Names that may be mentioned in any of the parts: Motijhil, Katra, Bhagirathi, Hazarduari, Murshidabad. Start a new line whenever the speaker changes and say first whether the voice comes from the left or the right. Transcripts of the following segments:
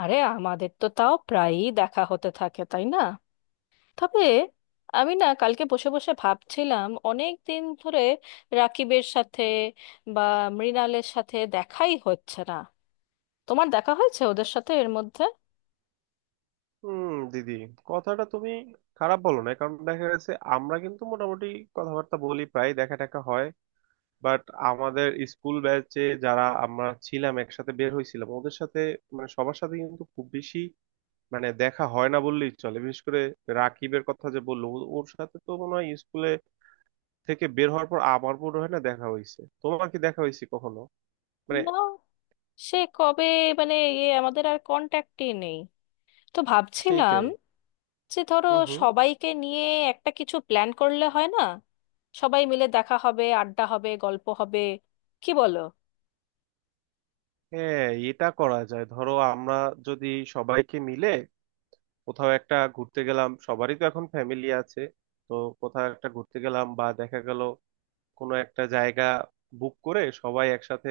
left: আরে আমাদের তো তাও প্রায়ই দেখা হতে থাকে তাই না? তবে আমি না কালকে বসে বসে ভাবছিলাম অনেক দিন ধরে রাকিবের সাথে বা মৃণালের সাথে দেখাই হচ্ছে না। তোমার দেখা হয়েছে ওদের সাথে এর মধ্যে?
right: হুম। দিদি, কথাটা তুমি খারাপ বলো না, কারণ দেখা গেছে আমরা কিন্তু মোটামুটি কথাবার্তা বলি, প্রায় দেখা টাকা হয়। বাট আমাদের স্কুল ব্যাচে যারা আমরা ছিলাম একসাথে বের হয়েছিলাম ওদের সাথে, মানে সবার সাথে কিন্তু খুব বেশি, মানে দেখা হয় না বললেই চলে। বিশেষ করে রাকিবের কথা যে বললো, ওর সাথে তো মনে হয় স্কুলে থেকে বের হওয়ার পর আমার মনে হয় না দেখা হয়েছে। তোমার কি দেখা হয়েছে কখনো? মানে
left: না, সে কবে, মানে আমাদের আর কন্ট্যাক্টই নেই। তো ভাবছিলাম
right: সেইটাই।
left: যে ধরো
right: হুম, হুম।
left: সবাইকে নিয়ে একটা কিছু প্ল্যান করলে হয় না? সবাই মিলে দেখা হবে, আড্ডা হবে, গল্প হবে, কি বলো?
right: হ্যাঁ, এটা করা যায়। ধরো আমরা যদি সবাইকে মিলে কোথাও একটা ঘুরতে গেলাম, সবারই তো এখন ফ্যামিলি আছে, তো কোথাও একটা ঘুরতে গেলাম, বা দেখা গেল কোনো একটা জায়গা বুক করে সবাই একসাথে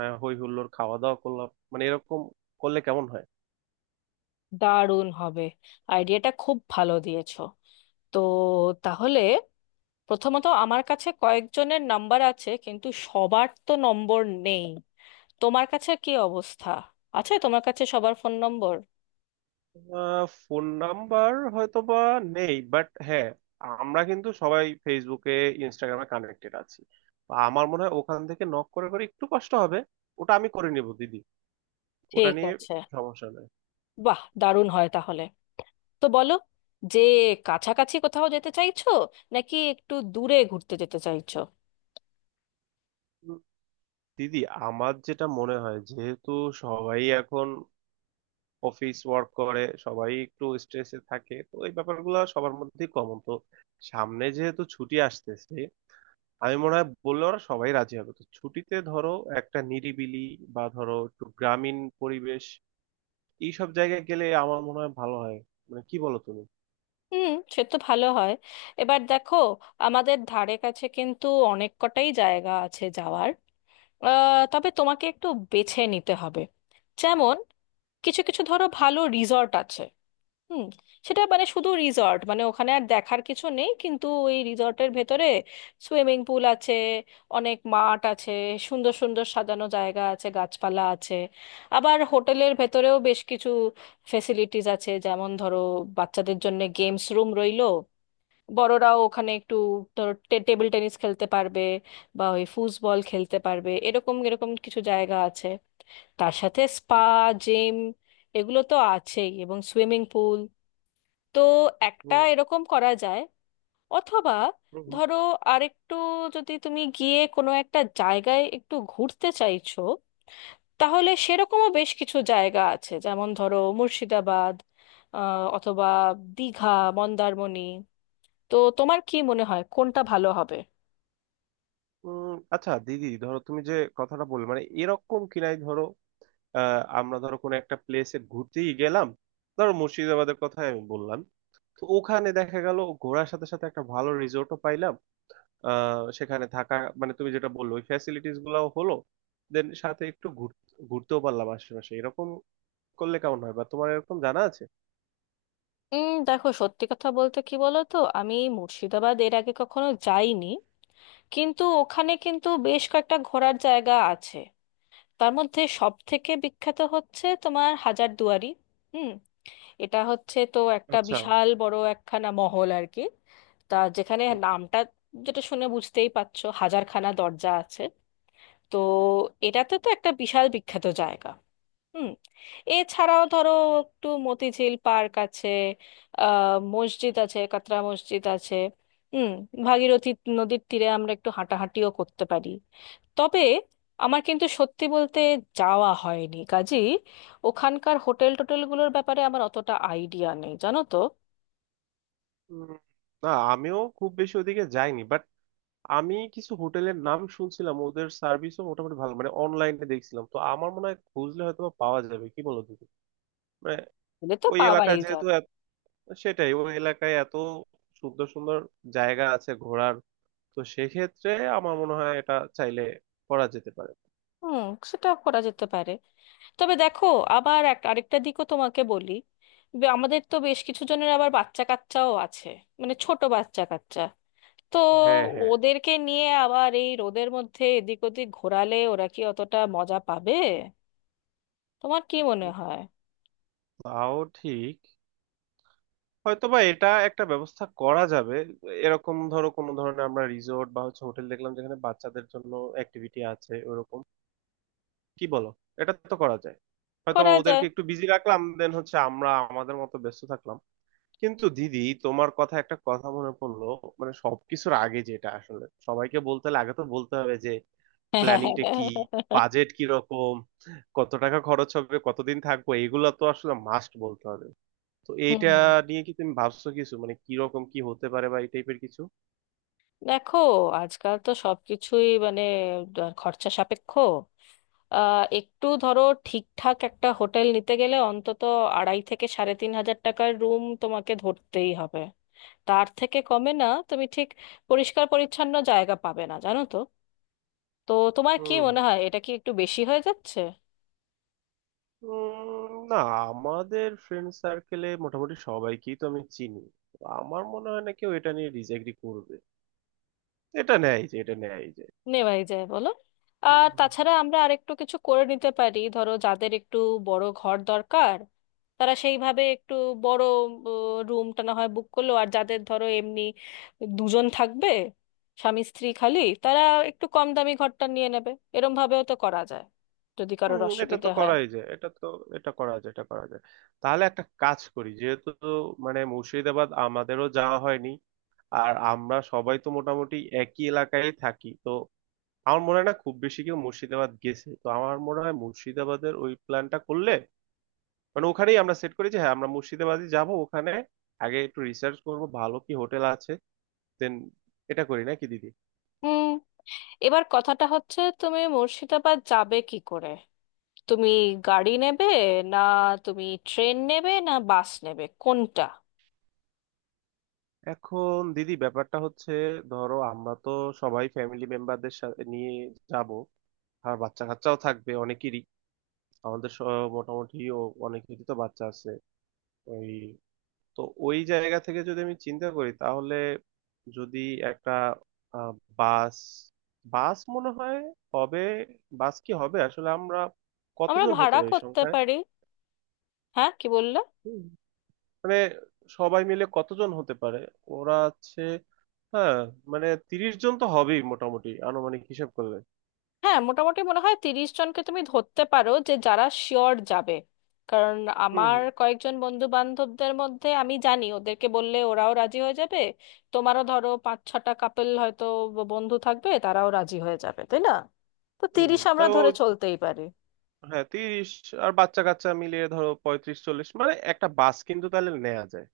right: হই হুল্লোড় খাওয়া দাওয়া করলাম, মানে এরকম করলে কেমন হয়?
left: দারুণ হবে। আইডিয়াটা খুব ভালো দিয়েছো। তো তাহলে প্রথমত আমার কাছে কয়েকজনের নাম্বার আছে কিন্তু সবার তো নম্বর নেই। তোমার কাছে কি অবস্থা? আছে তোমার কাছে সবার ফোন নম্বর?
right: ফোন নাম্বার হয়তোবা নেই, বাট হ্যাঁ, আমরা কিন্তু সবাই ফেসবুকে, ইনস্টাগ্রামে কানেক্টেড আছি, বা আমার মনে হয় ওখান থেকে নক করে করে একটু কষ্ট হবে, ওটা আমি করে নিব দিদি। ওটা
left: ঠিক
right: নিয়ে
left: আছে।
right: সমস্যা নেই।
left: বাহ, দারুণ হয় তাহলে। তো বলো যে কাছাকাছি কোথাও যেতে চাইছো নাকি একটু দূরে ঘুরতে যেতে চাইছো?
right: দিদি, আমার যেটা মনে হয়, যেহেতু সবাই এখন অফিস ওয়ার্ক করে সবাই একটু স্ট্রেসে থাকে, তো এই ব্যাপারগুলো সবার মধ্যেই কমন, তো সামনে যেহেতু ছুটি আসতেছে, আমি মনে হয় বললে ওরা সবাই রাজি হবে। তো ছুটিতে ধরো একটা নিরিবিলি বা ধরো একটু গ্রামীণ পরিবেশ, এইসব জায়গায় গেলে আমার মনে হয় ভালো হয়। মানে কি বলো তুমি?
left: হুম, সে তো ভালো হয়। এবার দেখো আমাদের ধারে কাছে কিন্তু অনেক কটাই জায়গা আছে যাওয়ার। তবে তোমাকে একটু বেছে নিতে হবে। যেমন কিছু কিছু ধরো ভালো রিসর্ট আছে। হুম। সেটা মানে শুধু রিসর্ট, মানে ওখানে আর দেখার কিছু নেই কিন্তু ওই রিসর্টের ভেতরে সুইমিং পুল আছে, অনেক মাঠ আছে, সুন্দর সুন্দর সাজানো জায়গা আছে, গাছপালা আছে। আবার হোটেলের ভেতরেও বেশ কিছু ফেসিলিটিস আছে, যেমন ধরো বাচ্চাদের জন্য গেমস রুম রইলো, বড়রাও ওখানে একটু ধরো টেবিল টেনিস খেলতে পারবে বা ওই ফুটবল খেলতে পারবে, এরকম এরকম কিছু জায়গা আছে। তার সাথে স্পা, জিম, এগুলো তো আছেই, এবং সুইমিং পুল। তো একটা
right: উম,
left: এরকম করা যায়। অথবা
right: উম,
left: ধরো আরেকটু, যদি তুমি গিয়ে কোনো একটা জায়গায় একটু ঘুরতে চাইছো, তাহলে সেরকমও বেশ কিছু জায়গা আছে, যেমন ধরো মুর্শিদাবাদ, অথবা দীঘা, মন্দারমণি। তো তোমার কি মনে হয় কোনটা ভালো হবে?
right: উম, আচ্ছা দিদি, ধরো তুমি যে কথাটা বললে, মানে এরকম কিনাই ধরো আমরা ধরো কোনো একটা প্লেসে ঘুরতেই গেলাম, ধরো মুর্শিদাবাদের কথাই আমি বললাম, তো ওখানে দেখা গেল ঘোরার সাথে সাথে একটা ভালো রিসোর্টও পাইলাম। সেখানে থাকা, মানে তুমি যেটা বললো ওই ফ্যাসিলিটিস গুলাও হলো, দেন সাথে একটু ঘুরতেও পারলাম আশেপাশে, এরকম করলে কেমন হয়? বা তোমার এরকম জানা আছে?
left: দেখো সত্যি কথা বলতে কি, বলো তো আমি মুর্শিদাবাদ এর আগে কখনো যাইনি, কিন্তু ওখানে কিন্তু বেশ কয়েকটা ঘোরার জায়গা আছে। তার মধ্যে সব থেকে বিখ্যাত হচ্ছে তোমার হাজারদুয়ারি। হুম। এটা হচ্ছে তো একটা
right: আচ্ছা।
left: বিশাল বড় একখানা মহল আর কি। তা যেখানে
right: হুম,
left: নামটা, যেটা শুনে বুঝতেই পারছো হাজারখানা দরজা আছে। তো এটাতে তো একটা বিশাল বিখ্যাত জায়গা। হুম। এছাড়াও ধরো একটু মতিঝিল পার্ক আছে, মসজিদ আছে, কাতরা মসজিদ আছে। হুম। ভাগীরথী নদীর তীরে আমরা একটু হাঁটাহাঁটিও করতে পারি। তবে আমার কিন্তু সত্যি বলতে যাওয়া হয়নি, কাজী ওখানকার হোটেল টোটেলগুলোর ব্যাপারে আমার অতটা আইডিয়া নেই, জানো তো।
right: হুম। না, আমিও খুব বেশি ওদিকে যাইনি, বাট আমি কিছু হোটেলের নাম শুনছিলাম, ওদের সার্ভিসও মোটামুটি ভালো, মানে অনলাইনে দেখছিলাম, তো আমার মনে হয় খুঁজলে হয়তো বা পাওয়া যাবে। কি বলো তুমি? মানে
left: গেলে তো
right: ওই
left: পাওয়াই
right: এলাকায় যেহেতু
left: যাবে।
right: এত- সেটাই, ওই এলাকায় এত সুন্দর সুন্দর জায়গা আছে ঘোরার, তো সেক্ষেত্রে আমার মনে হয় এটা চাইলে করা যেতে পারে।
left: হুম, সেটা করা যেতে পারে। তবে দেখো আবার এক আরেকটা দিকও তোমাকে বলি। আমাদের তো বেশ কিছু জনের আবার বাচ্চা কাচ্চাও আছে, মানে ছোট বাচ্চা কাচ্চা। তো
right: হ্যাঁ, হ্যাঁ,
left: ওদেরকে নিয়ে আবার এই রোদের মধ্যে এদিক ওদিক ঘোরালে ওরা কি অতটা মজা পাবে? তোমার কি মনে হয়?
right: তাও ঠিক। হয়তোবা এটা একটা ব্যবস্থা করা যাবে, এরকম ধরো কোনো ধরনের আমরা রিসোর্ট বা হচ্ছে হোটেল দেখলাম যেখানে বাচ্চাদের জন্য অ্যাক্টিভিটি আছে ওরকম। কি বলো, এটা তো করা যায়, হয়তো
left: করা যায়।
right: ওদেরকে একটু বিজি রাখলাম, দেন হচ্ছে আমরা আমাদের মতো ব্যস্ত থাকলাম। কিন্তু দিদি, তোমার কথা একটা কথা মনে পড়লো। মানে সবকিছুর আগে যেটা আসলে সবাইকে বলতে হলে আগে তো বলতে হবে, যে প্ল্যানিংটা কি, বাজেট কি রকম, কত টাকা খরচ হবে, কতদিন থাকবো, এগুলো তো আসলে মাস্ট বলতে হবে। তো এইটা
left: হুম,
right: নিয়ে কি তুমি ভাবছো কিছু? মানে কি রকম কি হতে পারে, বা এই টাইপের কিছু?
left: দেখো আজকাল তো সবকিছুই মানে খরচা সাপেক্ষ। একটু ধরো ঠিকঠাক একটা হোটেল নিতে গেলে অন্তত 2,500 থেকে 3,500 টাকার রুম তোমাকে ধরতেই হবে, তার থেকে কমে না তুমি ঠিক পরিষ্কার পরিচ্ছন্ন জায়গা পাবে না, জানো তো। তো তোমার কি
right: হুম
left: মনে হয় এটা কি একটু বেশি হয়ে যাচ্ছে?
right: না, আমাদের ফ্রেন্ড সার্কেলে মোটামুটি সবাইকেই তো আমি চিনি, তো আমার মনে হয় না কেউ এটা নিয়ে ডিসএগ্রি করবে। এটা নেয় যে।
left: নেওয়াই যায় বলো। আর তাছাড়া আমরা আরেকটু কিছু করে নিতে পারি, ধরো যাদের একটু বড় ঘর দরকার, তারা সেইভাবে একটু বড় রুমটা না হয় বুক করলো, আর যাদের ধরো এমনি দুজন থাকবে, স্বামী স্ত্রী খালি, তারা একটু কম দামি ঘরটা নিয়ে নেবে। এরম ভাবেও তো করা যায়, যদি কারোর
right: হুম, এটা তো
left: অসুবিধে হয়।
right: করাই যায়, এটা করা যায়। তাহলে একটা কাজ করি, যেহেতু মানে মুর্শিদাবাদ আমাদেরও যাওয়া হয়নি, আর আমরা সবাই তো মোটামুটি একই এলাকায় থাকি, তো আমার মনে হয় না খুব বেশি কেউ মুর্শিদাবাদ গেছে, তো আমার মনে হয় মুর্শিদাবাদের ওই প্ল্যানটা করলে, মানে ওখানেই আমরা সেট করি যে হ্যাঁ আমরা মুর্শিদাবাদই যাব ওখানে। আগে একটু রিসার্চ করব ভালো কি হোটেল আছে, দেন এটা করি নাকি দিদি?
left: হুম। এবার কথাটা হচ্ছে তুমি মুর্শিদাবাদ যাবে কি করে? তুমি গাড়ি নেবে, না তুমি ট্রেন নেবে না বাস নেবে, কোনটা?
right: এখন দিদি, ব্যাপারটা হচ্ছে, ধরো আমরা তো সবাই ফ্যামিলি মেম্বারদের সাথে নিয়ে যাব, আর বাচ্চা কাচ্চাও থাকবে অনেকেরই। আমাদের স- মোটামুটি অনেকেরই তো বাচ্চা আছে ওই, তো ওই জায়গা থেকে যদি আমি চিন্তা করি তাহলে, যদি একটা আহ, বাস বাস মনে হয় হবে। বাস কি হবে আসলে? আমরা
left: আমরা
right: কতজন হতে
left: ভাড়া
right: পারি
left: করতে
right: সংখ্যায়?
left: পারি। হ্যাঁ, কি বললে?
right: হুম। মানে সবাই মিলে কতজন হতে পারে, ওরা আছে, হ্যাঁ, মানে 30 জন তো হবেই মোটামুটি আনুমানিক হিসাব করলে।
left: হ্যাঁ, মোটামুটি মনে হয় 30 জনকে তুমি ধরতে পারো, যে যারা শিওর যাবে। কারণ
right: হুম
left: আমার
right: হুম
left: কয়েকজন বন্ধু বান্ধবদের মধ্যে আমি জানি, ওদেরকে বললে ওরাও রাজি হয়ে যাবে। তোমারও ধরো 5-6 কাপেল হয়তো বন্ধু থাকবে, তারাও রাজি হয়ে যাবে, তাই না? তো
right: হুম
left: তিরিশ
right: হুম।
left: আমরা
right: তাও
left: ধরে চলতেই পারি।
right: হ্যাঁ, 30 আর বাচ্চা কাচ্চা মিলিয়ে ধরো 35, 40 মানে একটা বাস কিন্তু তাহলে নেওয়া যায়।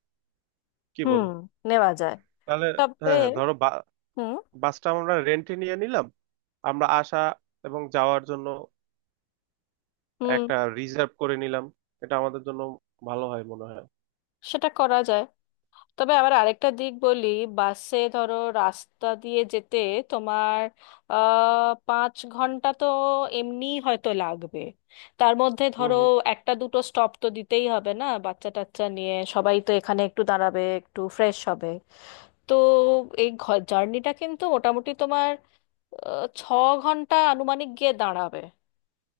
right: কি
left: হুম,
right: বলো?
left: নেওয়া যায়।
right: তাহলে
left: তবে
right: হ্যাঁ, হ্যাঁ ধরো,
left: হুম
right: বাসটা আমরা রেন্টে নিয়ে নিলাম আমরা আসা এবং যাওয়ার জন্য,
left: হুম,
right: একটা রিজার্ভ করে নিলাম, এটা আমাদের জন্য ভালো হয় মনে হয়।
left: সেটা করা যায়। তবে আবার আরেকটা দিক বলি। বাসে ধরো রাস্তা দিয়ে যেতে তোমার 5 ঘন্টা তো এমনি হয়তো লাগবে। তার মধ্যে
right: হুম,
left: ধরো
right: হুম।
left: একটা দুটো স্টপ তো দিতেই হবে না, বাচ্চা টাচ্চা নিয়ে সবাই তো এখানে একটু দাঁড়াবে, একটু ফ্রেশ হবে। তো এই জার্নিটা কিন্তু মোটামুটি তোমার 6 ঘন্টা আনুমানিক গিয়ে দাঁড়াবে।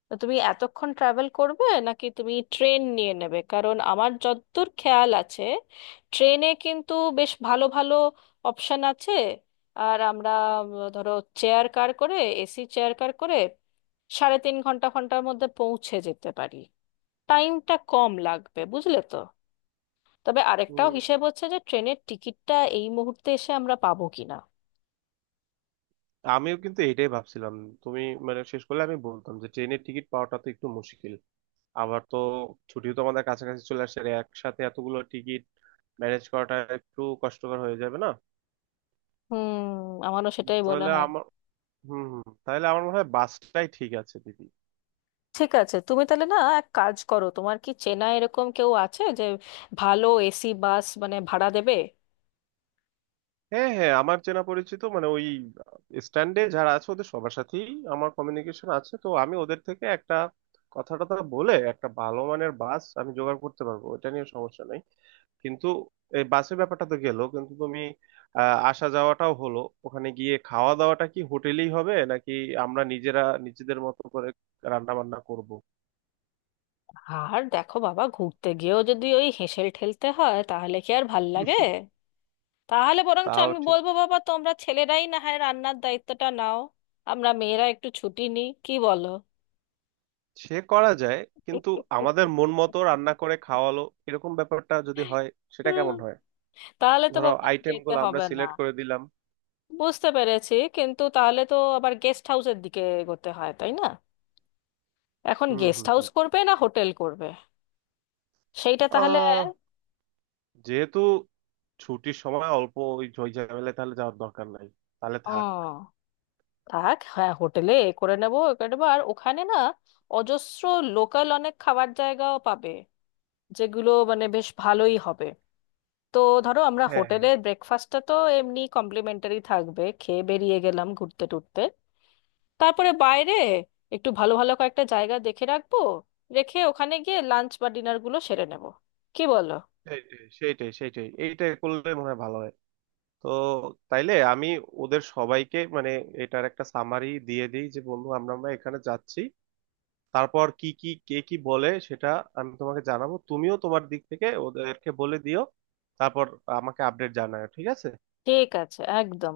left: তো তুমি এতক্ষণ ট্রাভেল করবে নাকি তুমি ট্রেন নিয়ে নেবে? কারণ আমার যতদূর খেয়াল আছে ট্রেনে কিন্তু বেশ ভালো ভালো অপশন আছে। আর আমরা ধরো চেয়ার কার করে, এসি চেয়ার কার করে সাড়ে তিন ঘন্টার মধ্যে পৌঁছে যেতে পারি। টাইমটা কম লাগবে, বুঝলে তো। তবে আরেকটাও
right: হুম।
left: হিসেব হচ্ছে যে ট্রেনের টিকিটটা এই মুহূর্তে এসে আমরা পাবো কিনা।
right: আমিও কিন্তু এটাই ভাবছিলাম, তুমি মানে শেষ করলে আমি বলতাম, যে ট্রেনের টিকিট পাওয়াটা তো একটু মুশকিল, আবার তো ছুটিও তো আমাদের কাছাকাছি চলে আসছে, আর একসাথে এতগুলো টিকিট ম্যানেজ করাটা একটু কষ্টকর হয়ে যাবে না?
left: হুম, আমারও সেটাই মনে
right: তাহলে
left: হয়।
right: আমার তাহলে আমার মনে হয় বাসটাই ঠিক আছে দিদি।
left: ঠিক আছে, তুমি তাহলে না এক কাজ করো, তোমার কি চেনা এরকম কেউ আছে যে ভালো এসি বাস মানে ভাড়া দেবে?
right: হ্যাঁ, হ্যাঁ আমার চেনা পরিচিত মানে ওই স্ট্যান্ডে যারা আছে ওদের সবার সাথেই আমার কমিউনিকেশন আছে, তো আমি ওদের থেকে একটা কথাটা টথা বলে একটা ভালো মানের বাস আমি জোগাড় করতে পারবো, ওটা নিয়ে সমস্যা নেই। কিন্তু এই বাসের ব্যাপারটা তো গেলো, কিন্তু তুমি আসা যাওয়াটাও হলো, ওখানে গিয়ে খাওয়া দাওয়াটা কি হোটেলেই হবে নাকি আমরা নিজেরা নিজেদের মতো করে রান্না বান্না করবো?
left: আর দেখো বাবা, ঘুরতে গিয়েও যদি ওই হেসেল ঠেলতে হয় তাহলে কি আর ভাল লাগে? তাহলে বরঞ্চ
right: তাও
left: আমি
right: ঠিক,
left: বলবো বাবা তোমরা ছেলেরাই না হয় রান্নার দায়িত্বটা নাও, আমরা মেয়েরা একটু ছুটি নিই, কি বলো?
right: সে করা যায়। কিন্তু আমাদের মন মতো রান্না করে খাওয়ালো, এরকম ব্যাপারটা যদি হয়, সেটা
left: হুম,
right: কেমন হয়?
left: তাহলে তো
right: ধরো
left: বাবা আর
right: আইটেম
left: যেতে
right: গুলো আমরা
left: হবে না।
right: সিলেক্ট করে দিলাম।
left: বুঝতে পেরেছি কিন্তু তাহলে তো আবার গেস্ট হাউসের দিকে এগোতে হয় তাই না? এখন
right: হুম,
left: গেস্ট
right: হুম,
left: হাউস
right: হুম।
left: করবে না হোটেল করবে, সেইটা তাহলে।
right: আহ যেহেতু ছুটির সময় অল্প, ওই ঝই ঝামেলায় তাহলে যাওয়ার দরকার নাই, তাহলে
left: ও,
right: থাক।
left: থাক, হ্যাঁ, হোটেলে এ করে নেবো। একবার ওখানে না অজস্র লোকাল অনেক খাবার জায়গাও পাবে, যেগুলো মানে বেশ ভালোই হবে। তো ধরো আমরা
right: হ্যাঁ,
left: হোটেলের ব্রেকফাস্টটা তো এমনি কমপ্লিমেন্টারি থাকবে, খেয়ে বেরিয়ে গেলাম ঘুরতে টুরতে, তারপরে বাইরে একটু ভালো ভালো কয়েকটা জায়গা দেখে রাখবো, রেখে ওখানে গিয়ে লাঞ্চ বা ডিনার গুলো সেরে নেব, কি বলো?
right: হ্যাঁ, সেইটাই সেইটাই সেইটাই এইটাই করলে মনে হয় ভালো হয়। তো তাইলে আমি ওদের সবাইকে মানে এটার একটা সামারি দিয়ে দিই, যে বন্ধু, আমরা আমরা এখানে যাচ্ছি। তারপর কি কি কে কি বলে সেটা আমি তোমাকে জানাবো, তুমিও তোমার দিক থেকে ওদেরকে বলে দিও। তারপর আমাকে আপডেট জানাও, ঠিক আছে?
left: ঠিক আছে, একদম।